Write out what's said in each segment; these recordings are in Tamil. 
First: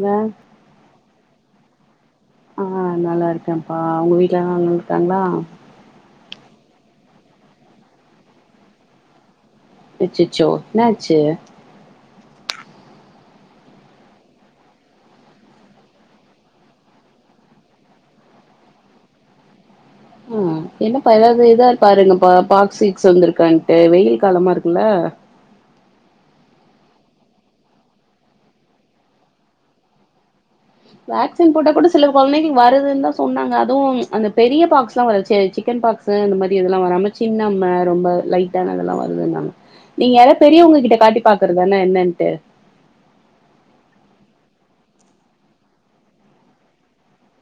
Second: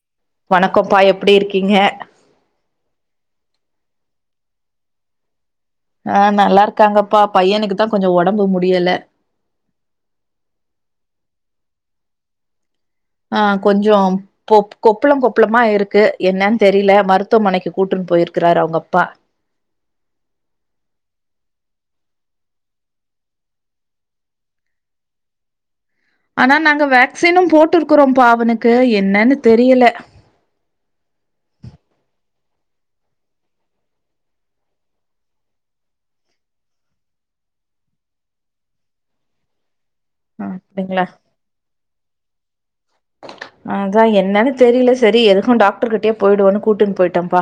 ங்க வணக்கோப்பா எப்படி இருக்கிங்க ஆ நல்லாருக்கேம்ப்பா உங்க வீட்ல எல்லாரு நல்லாருக்காங்ளா ஆ நல்லாருக்காங்கப்பா பையனுக்குதா கொஞ்ச ஒடம்பு முடியல அச்சச்சோ என்னாச்சு ஆ கொஞ்சோ கொப் கொப்பள கொப்பளமா இருக்கு என்னன்னு தெரியல மருத்துவமனைக்கு கூட்டுனு போயிருக்கறாரு அவங்க அப்பா ம் என்னப்பா எதாவது இதா பாருங்கப்பா பாக்ஸ் கீக்ஸ் வந்திருக்கான்ட்டு வெயில் காலமா இருக்குல்ல ஆனா நாங்க வேக்சினு போட்டுருக்கறோம்ப்பா அவனுக்கு என்னன்னு தெரியல வேக்சின் போட்டா கூட சில கொழந்தைகளுக் வருதுன்தா சொன்னாங்க அதுவு அந்த பெரிய பாக்ஸ்ல்லா வரா சி சிக்கன் பாக்ஸ் இந்த மாரி இதுலா வராம சின்னம்ம ரொம்ப லைட்டான அதெல்லா வருதுன்னாங்க நீங்க யாராவது பெரியவங்க கிட்ட அப்டிங்களா காட்டி பாக்குறதானே என்னன்ட்டு அதா என்னன்னு தெரியல செரி எதுக்கு டாக்டர்கிட்டயே போயிடுவோன்னு கூட்டுன்னு போயிட்டம்ப்பா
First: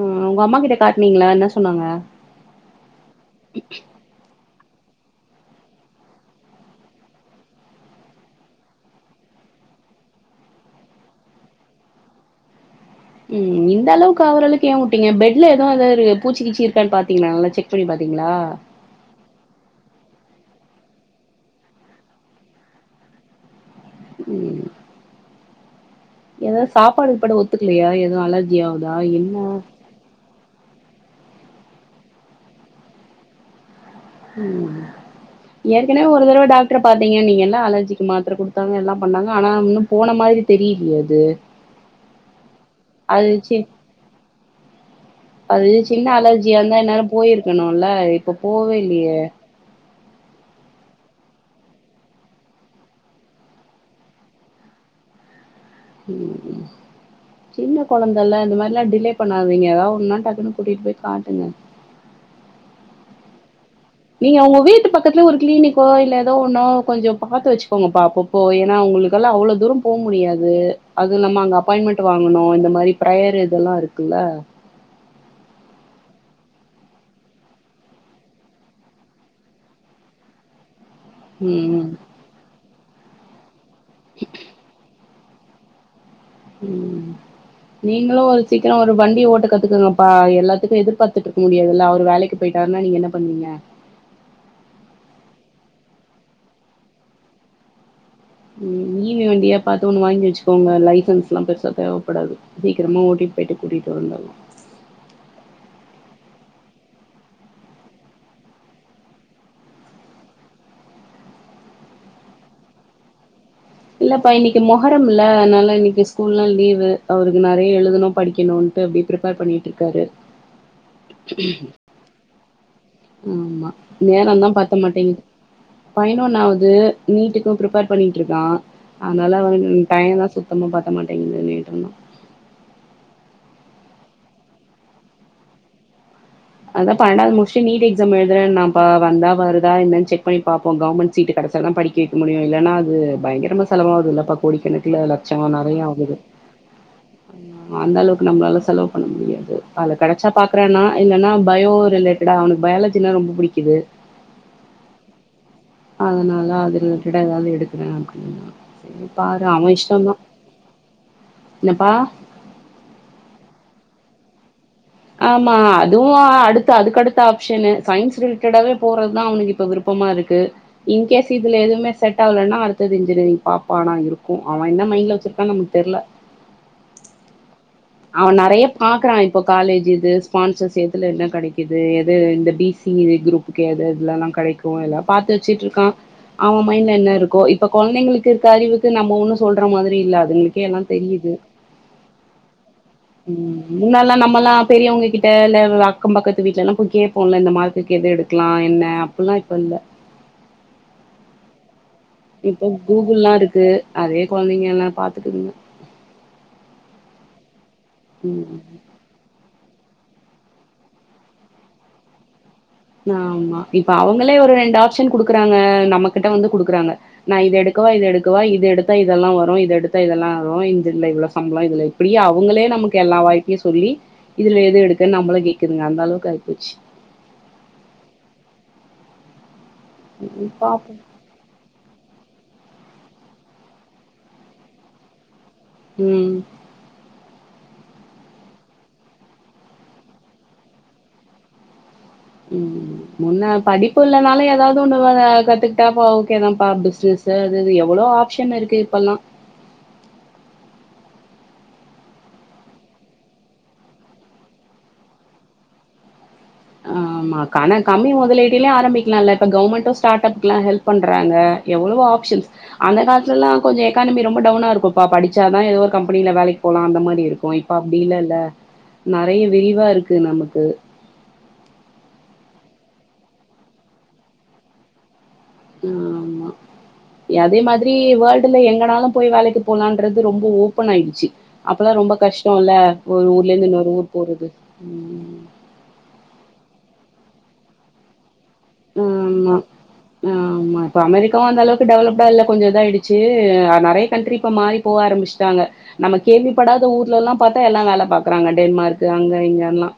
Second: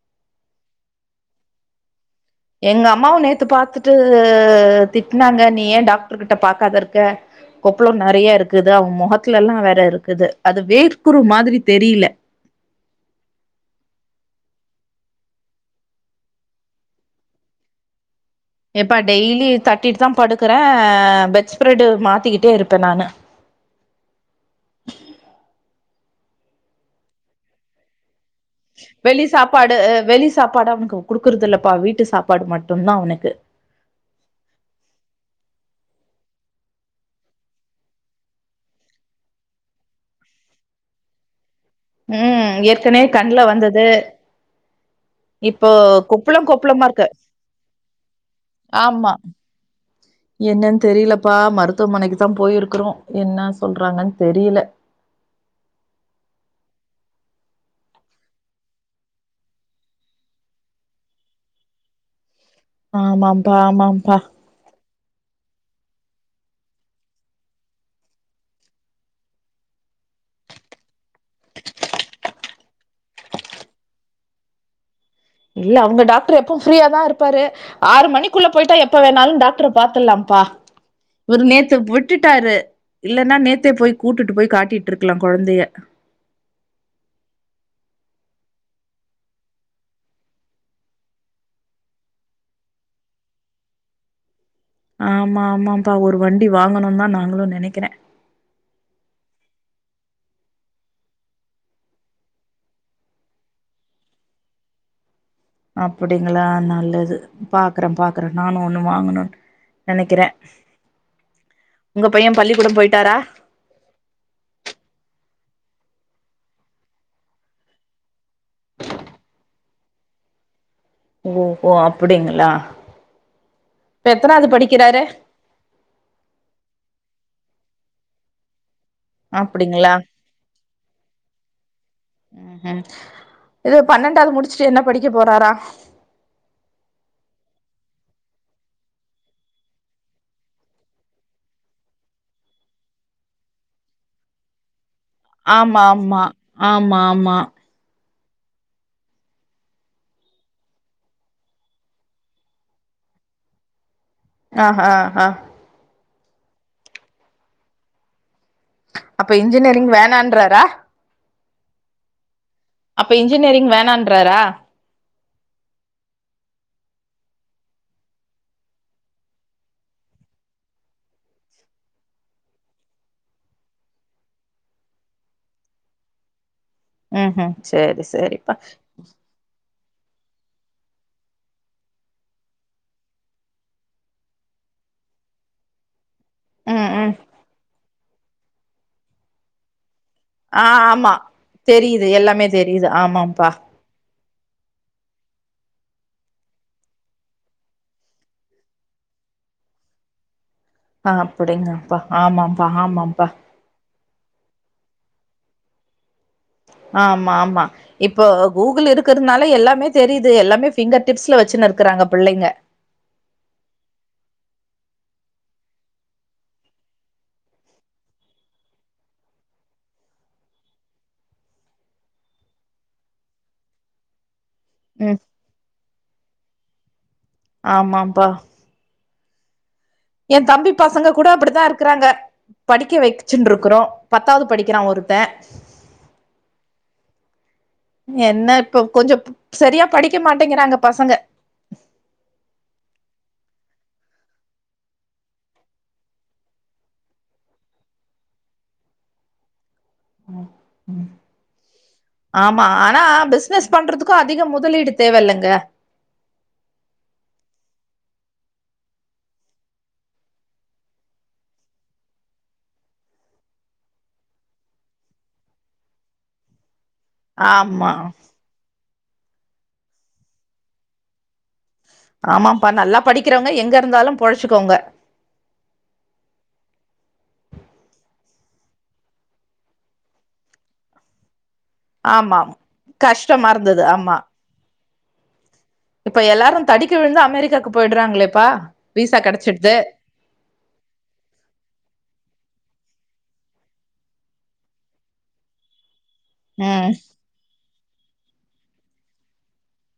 ம் உங்க அம்மா கிட்ட காட்னிங்களா என்ன சொன்னாங்க எங்க அம்மாவு நேத்து பாத்துட்டு திட்னாங்க நீ ஏ டாக்டர் கிட்ட பாக்காதிருக்க கொப்பள நெறையா இருக்குது அவ முகத்துலல்லா வேற இருக்குது அது வேர்க்குரு மாதிரி தெரில ம் இந்த அளவுக்கு ஆவறளவுக்கு ஏ உட்டிங்க பெட்ல எதுவு எதா பூச்சிகீச்சி இருக்கானு பாத்திங்லா நல்லா செக் பண்ணி பாத் எப்பா டெய்லியு தட்டிட்டுதா படு இருக்கற பெட்ஸ்ஃப்ரட்டு மாத்திக்கிட்டே இருப்பே நானு ம் எதாது சாப்பாடு கீப்பாடு ஒத்துக்கலயா எது அலர் வெளி சாப்பாடு அ வெளி சாப் சாப்பாடு அவனுக்கு குடுக்குறது இல்லப்பா வீட்டு சாப்பாடு மட்டுதா அவனுக்கு ம் ஏற்கனவே ஒரு தடவ டாக்டர பாத்தீங்கன்னீங்கள அலர்ஜிக்கு மாத்தர குடுத்தாங்க எல்லா பண்ணாங்க ஆனா வுன்னோ போன மாரி தெரிலயே அது ம் ஏற்கனவே அது கண்ல சி வந்தது அது இப்போ சின்ன கொப்புளம் அலர்ஜியா இருந்தா கொப்புளமா இந்நேரோ இருக்கு போயிர்க்கணுல இப்ப போவே ஆமா இல்லயே என்னன்னு தெரிலப்பா மருத்துவமனைக்கு தா போயிருக்குறோ என்னா சொல்றாங்கன் தெரில ம் சின்ன கொழந்தேல்ல இந்த மாரில்லா டிலே பண்ணாதீங்க ஏதாவு ஒன்னுன்னா டக்குன்னு கூட்டிட்டு போய் காட்டுங்க ஆமாம்பா ஆமாம்பா நீங்க ஒங்க வீட்டு பக் பக்கத்துல ஒரு கிளினிக்கோ இல்ல ஏதோ ஒன்னோ கொஞ்சோ பாத்து வச்சுக்கோங்கப்பா அப்பப்போ ஏன்னா ஒங்களுக்கல்லா அவளோ தூரோ போ முடியாது அதுவு இல்லாம அங்க அப்பாயின்மென்ட் வாங்கணு. இந்த மாரி பிரேயர் இதல்லா இருக்குல்ல இல்ல அவுங்க டாக்ரு எப்போ ப்ரீயா தா இருப்பாரு ஆறு மணிக்குள்ள போய்ட்டா எப்ப வேணாலு டாக்ர பாத்தலாம் பா இவரு நேத்து ம் விட்டுட்டாரு இல்லன்னா நேத்தே போய் கூட்டுட்டு போய் காட்டிட்டு இரு இருக்கலா கொழந்தய ம் நீங்களு ஒரு சீக்கரோ ஒரு வண்டிய ஓட்ட கத்துக்கங்கப்பா எல்லாத்துக்கு எதிர்பாத்துட்ருக்க முடியாதுல்ல அவரு வேலைக்கு போயிட்டா [unintelligible] நீங்க என்ன பண்ணீங்க ஆமா ஆமாம்பா ஒரு வண்டி வாங்கணு தா நாங்களு நெனைக்கிறே ம் [unintelligible] வண்டியா பாத்து ஒன்னு வாங்கி வச்சுக்கோங்க லைசன்ஸ்லா பெருசா தேவப்படாது சீக்ரமா ஓட்டி போய்ட்டு கூட்டிட்டு வந்தர்லா அப்புடிங்களா நல்லது பாக்றே பாக்றே நானு ஒண்ணு வாங்கணு நெனேக்கிறே உங்க பையே பள்ளிக்கூடோ போய்ட்டாரா இல்லப்பா இன்னக்கி மொகரம்முல்ல அதுனால இன்னக்கி ஸ்கூல்லா லீவு அவருக்கு நெறய எழுதணு படிக்கணு இப்ப எப்டி ஃபிரிப்பர் பண்ணிட் இருக்காரு ஓ ஓ அப்படிங்களா ஆமா இப்ப எத்தனாவது நேரந்தா பத்த படிக்கிறாரு மாட்டேங்து பதினொண்ணாவது நீட்டு கு ஃபிரிப்பர் பண்ணிட்ருக்கா அதுனால அவன் அப்படிங்களா டைய தா சுத்தமா பத்த மாட்டேங்குது நேரந்தா ம் ம் இது பன்னண்டாவது முடுச்சுட்டு என்ன படிக்க போறாரா அதா பன்னண்டாவது முடுச்சு நீட் எக்ஸாம் எழுதறேன்னாப்பா வந்தா வருதா என்னனு செக் பண்ணி பாப்போ கவர்மண்ட் சீட் கெட கெடச்சா தா படிக்க வைக்க முடியு இல்லேனா அது பயங்கரமா செலவாவுது இல்லப்பா கோடிக்கண க்ல லச்சோ நெறய ஆமா ஆகுது ஆமா ஆமா ஆமா அந்த அளவு நம்மளால செலவு பண்ண முடியாது அதுல கெடச்சா பாக்குறேன்னா இல்லன்னா பயோ ரிலேட்டடா அவனுக்கு பயாலஜினா ரொம்ப புடிக்குது ஆஹ ஆ அதுனால அது ரிலேட்டடா ஏதாவது எடுக்குறே அப்டின்னா அப்ப சரிப்பாரு அவெ இன்ஜினியரிங் இஷ்டந்தா வேணான்றாரா என்னப்பா அப்ப இன்ஜினியரிங் வேணான்றாரா ஆமா அதுவு அடுத்த அதுக்கடுத்த ஆப்ஷனு சயின்ஸ் ரிலேட்டடாவே போறத்தா அவனுக்கு இப்ப விருப் பமா இருக்கு இன் கேஸ் இதுல எதுவுமே செட் ஆகலேன்னா அடுத்தது இன்ஜினியரிங் பாப்போ ஆனா இருக்கு அவெ என்ன மைண்ட்ல வச்சுருக்கான்னு நமக்கு தெர்ல ம் ம் சேரி அவே சேரிப்பா நெறைய பாக்குறா இப்ப காலேஜி இது ஸ்பான்சர் எதுல என்ன கெடைக்குது எது இந்த பி சி குரூப்புக்கே எது இதுலல்லா கெடைக்கும் எல்லா பாத்து வெச்சுட்டு இருக்கா அவன் ம் மைண்ட்ல ம் என்ன இருக்கோ இப்ப கொழந்தைங்களுக்கு இருக்க அறிவுக்கு நம்ம ஒன்னு சொல்ற மாரி இல்ல ஆ அதுங்களுக்கே எல்லாம் ஆமா தெரியுது தெரியுது எல்லாமே தெரியுது ஆமாம்பா ம் முன் னா நம்ம எல்லா பெரியவங்ககிட்ட இல்ல அக்கம் பக்கத்து வீட்ல எல்லாம் போய் கேப்போம்ல இந்த மார்க்குக்கு எது எடுக்கலா என்ன அப்பெல்லா இப்ப இல்ல ஆ அப்படிங்க இப்போ கூகுள்லா இருக்கு அதே கொழந்தைங்க எல்லா பாத்துக்குங்க ஆமா ஆமா இப்போ ம் கூகுள் இருக்கறதுனால எல்லா மே தெரியுது எல்லாமே பிங்கர் டிப்ஸ்ல வெச்சுனு இருக்குறாங்க பிள்ளைங்க ஆமா இப்ப அவங்களே ஒரு ரெண்டு ஆப்ஷன் குடுக்குறாங்க நம்ம கிட்ட வந்து குடுக்குறாங்க நா இத எடுக் கவ இது எடுக்கவா இது எடுத்தா இதெல்லா வரோ இது எடுத்த இதெல்லா வரோ இதுல இவ்ளோ சம்பளோ இதுல இப்டி அவுங்களே நா நமக்கு எல்லா வாய்ப்பயு சொல்லி இதுல எத எடுக்கன்னு ம் நம்மள கேட்க்குதுங்க அந்த அளவுக்கு ஆயிப்போச்சி ஆமாம்பா எயா ம் தம்பி பாப்போ பசங்க கூட அப்டித்தா இரு ருக்குறாங்க படிக்க வெச்சுட்ன்டு இருக்குறோ பத்தாவது படிக்கிறா ஒருத்தே ம் என்ன இப்ப கொஞ்சோ செரியா படிக்க மாட்டேங்கிறாங்க பசங்க ம் முன்ன படிப்பு இல்லனாலு ஏதாவது ஒன்னு வ வ கத்துக்கிட்டாப்பா ஓகே தா பா பிஸ்ன ஸ் அது இது எவ்ளோ ஆப்ஷன் இருக்கு இப்பல்லா ம், ம். ஆமா ஆனா பிசினஸ் பண்றதுக்கும் அதிக முதலீடு தேவ இல்லங்க ஆமா ஆனா கம்மி முதலீட்டிலயு ஆரம்பிக்கலா இல்ல இப்ப கவர்மெண்ட்டும் ஸ்டார்ட் அப்கெல்லா ஹெல்ப் பண்றாங்க எவ்ளோ ஆப்ஷன்ஸ் அந்த காலத்துல எல்லா கொஞ்சோ எக்கானமி ரொம்ப டவுனா இருக்கும்ப படிச்சா தா ஏதோ ஒரு கம்பெனில வேலைக்கு போலாம் அந்த மாரி இருக்கோ இப்போ ஆமா அப்டி இல்லல்ல நெறைய விரிவா இருக்கு நமக்கு ஆமாப்பா நல்லா படிக்கிறவங்க எங்க இருந்தாலு பொழைச்சுக்கோங்க ஆமா எ அதே மாதிரி வேல்டுல எங்கனாலு போய் வேலைக்கு போலான்றது ரொம்போ ஓப்பனாயிடுச்சி அப்பெல்லா ரொம்போ ஆமாம் கஷ்டோல்ல ஒரு கஷ்டமா ஊர்லெந்து இருந்தது இன்னொரு ஊர் ஆமா போறது இப்ப எல்லாரு தடிக்கி விழுந்தா அமெரிக்காக்கு போயிட்றாங்ளே இப் ம் ஆமா ஆ ஆமா இப்ப அமெரிக்காவு அந்தளவுக்கு டெவலப்டா இல்ல கொஞ்சோ இதாயிடுச்சி நறைய கண்ட்ரி இப்போ மாறி போவ ஆரம்பிச்சிட்டாங்க நம்ம கேள்விப்படாத ம் ஊர்லல்லா பாத்தா எல்லா வேல பாக்குறாங்க டென்மார்க்கு அங்க இங்கல்லா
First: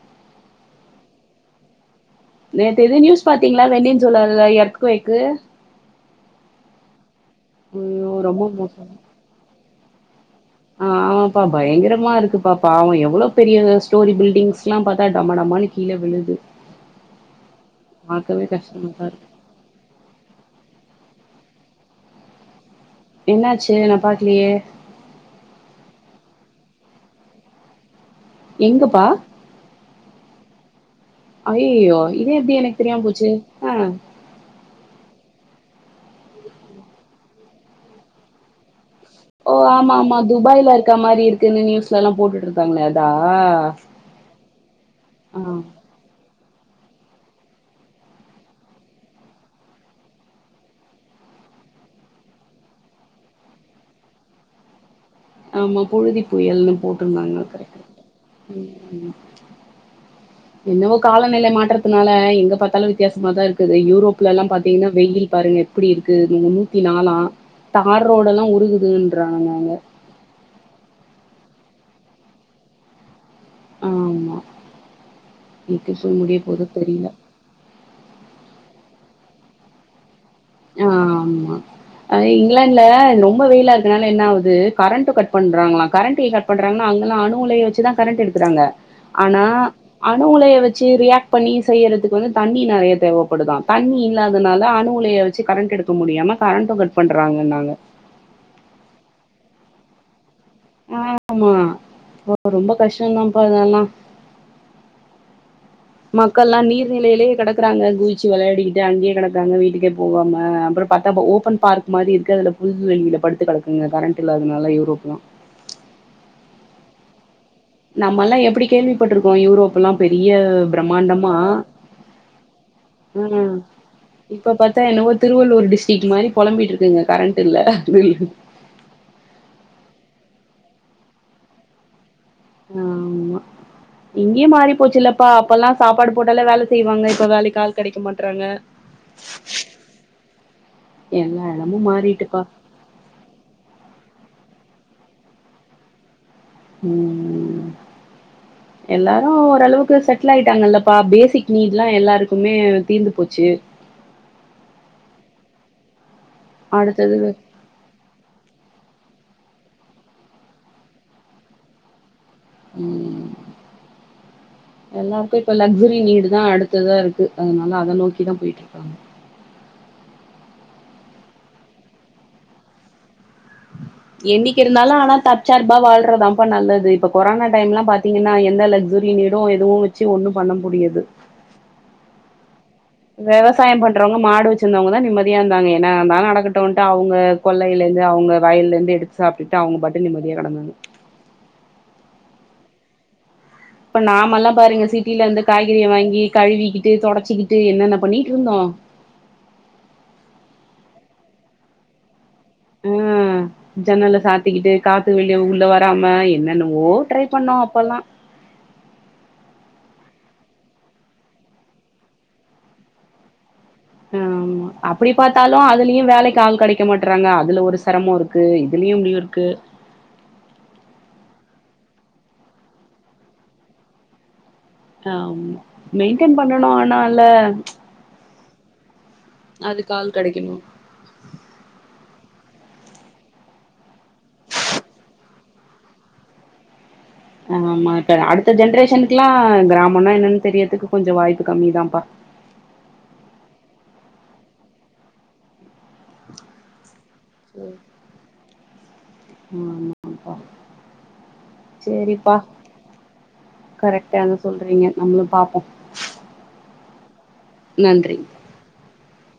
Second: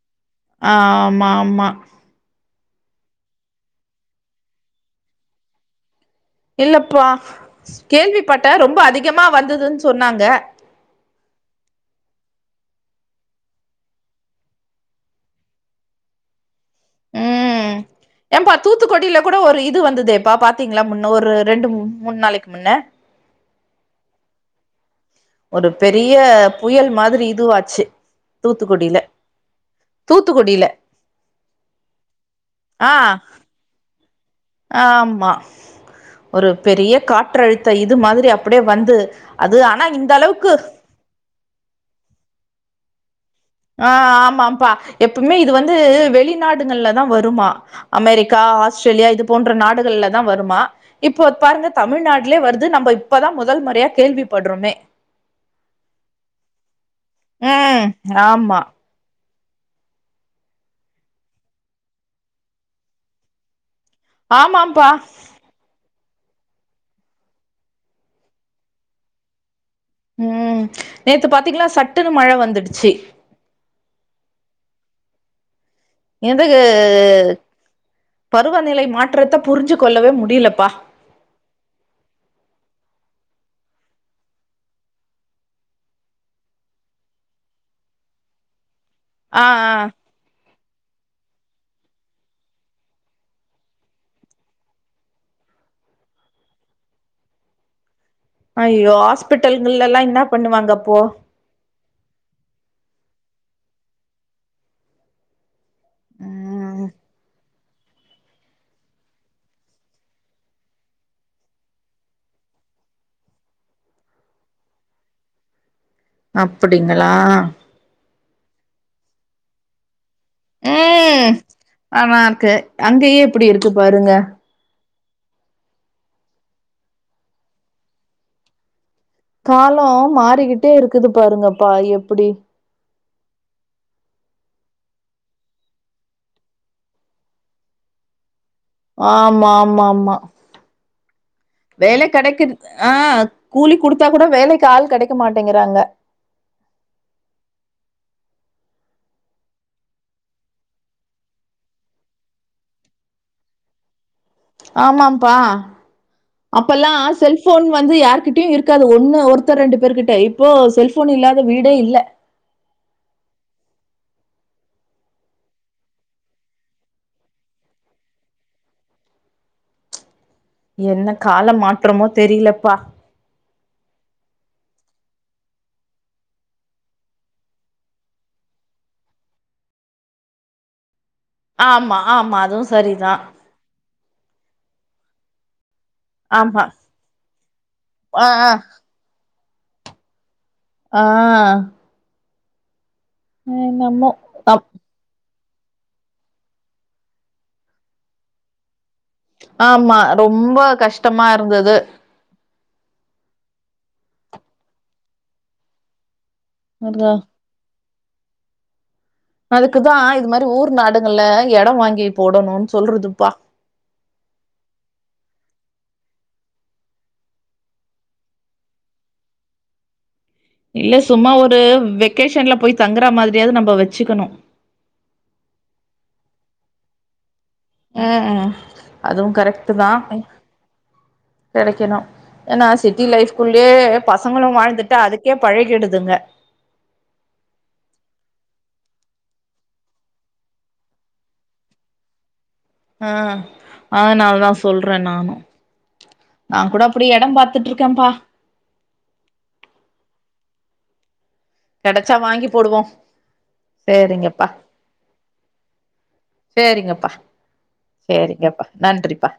ஆ ஆமா ஆமா நேத்து எதோ நியூஸ் பாத்தீங்களா வெண்னின்சுலாவ்ல எர்த்குவைக்கு இல்லப்பா ரொம்ப கேள்விப்பட்டே ரொம்போ மோசோ அதிகமா வந்ததுன் சொன்னாங்க ஆ ஆமாம்பா பயங்கரமா இருக்குபா பாவு எவ்ளோ பெரிய ஸ்டோரி பில்டிங்ஸ்லா பாத்தா டம்மடம்மான்னு கீழே விழுது ம் பாக்கவே எம்பா கஷ்டமாதா தூத்துக்கொடில இருக்கு கூட ஒரு இது வந்துதேப்பா பாத்தீங்ளா முன்ன ஒரு ரெண்டு மு மூண்நாளிக்கு முன்னே என்னாச்சி நா பாக்கலியே ஒரு பெரிய புயல் மாரி இதுவாச்சி தூத்துக்குடில தூத்துக் ஐயய்யோ இது எப்டி எனக் ஆ தெரியாம போச்சு ஆ ஆமா ஒரு பெரிய காற்றழுத்த இது மாரி அப்டியே வந்து ஓ அது ஆனா ஆமா இந்த ஆமா அளவுக்கு துபாய்ல இருக்கா மாரி இருக்குன்னு நியூஸ்லல்லா போட்டுட்டு இருந்தாங்களே அதா ஆ ஆமாப்பா எப்புமே இது ஆ வந்து வெளி நாடுங்கள்ல தா வருமா அமெரிக்கா ஆஸ்திரேலியா இது போன்ற நாடுகள்ல தா வருமா இப்போத் பாருங்க தமிழ்நாட்டுலே வருது நம்போ இப்பதா முதல் முறையா கேள்விப்பட்றோமே ஆமா பொழுதி புயல்ன்னு போட்ருந்தாங்க [inaudible] ம். ஆமா என்னவோ காலநிலை மாற்றத்துனால எங்க பாத்தாலு வித்யாசமாதா இருக் குது யூரோப்லல்லா பாத்தீங்னா ஆமாம்ப்பா. வெயில் பாருங்க எப்டி இருக் கு நூத்தி நாலா தார் ரோடல்லா உருகுதுன்றாங்கங்க ம் நேத்து பாத்தீங்கலா சட்டுன்னு மழ வந்துடுச்சி ஆமா எப்டி போய் முடிய எந்தக்கூ போதோ தெரில பருவநிலை மாற்றத்த புரிஞ்சு கொள்ளவே மு ஆமா அது இங்கிலான்ட்ல னொம் ப வெயிலாருக்கனால என்னாவுது கரண்டு கட் பண்றாங்களா கரண்டி கட் பண்றாங்கனா அங்கலா அணுலைய வச்சுதா கரண்ட்டெடுக்குறாங்க ஆ, அனா ஆ. அணுலைய வச்சி ரியாக் பண்ணி செய்யறதுக்கு வந்து தண்ணி நறயா தேவப்படுதா தண்ணி இல்லாதனால அணுலைய ச்சு கரண்ட்டெடுக்க முடியாம கரண்டு கட் பண்றாங்க நாங்க அய்யோ ஹாஸ்பிடல்கள்லல்லா இன்னாப் பண்ணுவாங்கப்போ ஓ ரொம்ப கஷ்டோந்தான்ப்பா அதல்லா மக்கல்லா ம். நீர் நிலைலே கடக்குறாங்க குதிச்சு வளையாடிகிட்டு அங்கயே கடக்காங்க வீட்டுக்கே போகாம அப்றோ பாத்தா போ ஓபன் பார்க் மாரி இருக்கு அதுல புல்வெலில படுத்து கடக்குங்க கரண்டில்லாதனால யூரோப்லா அப்புடிங்களா நம்மல்லா எப்புடி கேள்விப்பட்டுருக்கோ யூரோப்பல்லா பெரியே ம். ப்ரமாண்டமா ஆனா இருக்கு அங்கயே எப்டி ம் இருக்கு பாருங்க இப்பொ பாத் தா என்னவோ திருவள்ளூர் டிஸ்டிக் மாரி பொழம்பிட்ருக்குங்க கரண்ட்டில்ல காலோ மாறிகிட்டே இருக்குது பாருங்கப்பா எப்புடி ஆமா இங்கியே மாறிப் போச்சுல்லப்பா அப்போல்லா சாப்பாடு போடாலே வேல செய்வாங்க இப்ப வேலைக்கு ஆள் கெடைக்க மாட்றாங்க ஆமா ஆமா ஆமா எல்லா எடமு வேலேக் மாறிட்டுப்பா கெடக்குது ஆஹ் கூலி குடுத்தா கூட வேலைக் கால் கெடைக்க மாட்டேங்குறாங்க ம் எல்லாரு ஓரளவுக்கு செட்லாய்ட்டாங்கல்லப்பா பேசிக் நீட்லா எல்லாருக்மே தீந்து போச்சு ஆமாம்ப்பா அப்பல்லா அடுத்தது செல்ஃபோன் வந்து யார்கிட்யு இருக்காது ஒண்ணு ஒரு த்த ரெண்டு பேரு கிட்ட இப்போ செல்ஃபோன் இல்லாத வீடே இல்ல ம் எல்லாருக்கு இப்ப லக்சுரி நீடு தா அடுத்ததா இருக்கு அதனால அத நோக்கிதா போய்ட்ருக்காங்க என்ன கால மாற்றமோ தெரிலப்பா என்ணிக்கு இருந்தாலு ஆனா தற்சார்பா வாழ்றதாம்ப்பா நல்லது இப்ப கொரோனா டைம்லா பாத்தீங்கன்னா எந்த லக்சு ரி நீடு எதுவு வச்சு ஒண்ணு பண்ண முடியாது ஆமா ஆமா அதுவு சரிதா வெவசாயம் பண்றவங்க மாடு வெச்சிர்ந்தவங்கதா நிம்மதியா இருந்தாங்க என்ன வேணா ஆமா நடக்கடுன்ட்டு அவுங்க கொள்ளைலிந்து ஆ அவுங்க ஆ வயல்லிந்து எடுத்து சாப்ட்டுட்டு அவுங்க பாட்டு நிம்ம ஆஹ் இப்ப நாமல்லா அப்- பாருங்க சிட்டிலிந்து காய்கறிய வாங்கி கழுவிக்கிட்டு தொடச்சிக்கிட்டு என்னென்ன பண்ணீட்ருந்தோ ஆமா ரொம்ப கஷ்டமா இருந்துது ம் ஜன்னல்ல சாத்திக்கிட்டு காத்து வெளிய உள்ள வராம என்ன என்னன்னவோ அதா ட்ரை பண்ணோ அப்பல்லா அதுக்கு தா இது மாரி ஊர் நாடுகள்ல எடொ வாங்கி போடணுண்ணு சொல்றதுப்பா ஆமா அப்டி பாத்தாலு அதுலியு வேலைக்கு ஆள் கடைக்க மாட்றாங்க அதுல ஒரு செரமோ இருக்கு இதுல் இவங்களுக்கு இருக்கு இல்ல சும்மா ஒரு வெக்கேஷன்ல போய் தங்குற மாதிரியாவது நம்ம வச்சுக்கணு ஆமா மெயின்டென் பண்ணனு ஆனால்ல ம் ம் அதுவு கரெக்ட் தா அதுக்கு ஆள் கெடைக்கணு கெடைக்கணு ஏன்னா சிட்டி லைஃப்க்குள்யே பசங்களு வாழ்ந்துட்டா அதுக்கே பழகிடுதுங்க ஆமா இப்ப அடுத்த ஜென்ரேஷன்க்ல்லா கிராமனா என்னன்னு தெரியரதுக்கு கொஞ்சோ வாய்ப்பு கம்மிதாப்பா ஆ அதனால தா சொல்றே நானு நா கூட அப்டி எடொ பாத்துட்டுருக்கேப்பா ஆமாப்பா கிடச்சா வாங்கி போடுவோ கரெக்டாத சேரிங்கப்பா சொல்றீங்க நம்மளு பாப்போ சேரிங்கப்பா நன்றி சேரிங்கப்பா நன்றிப்பா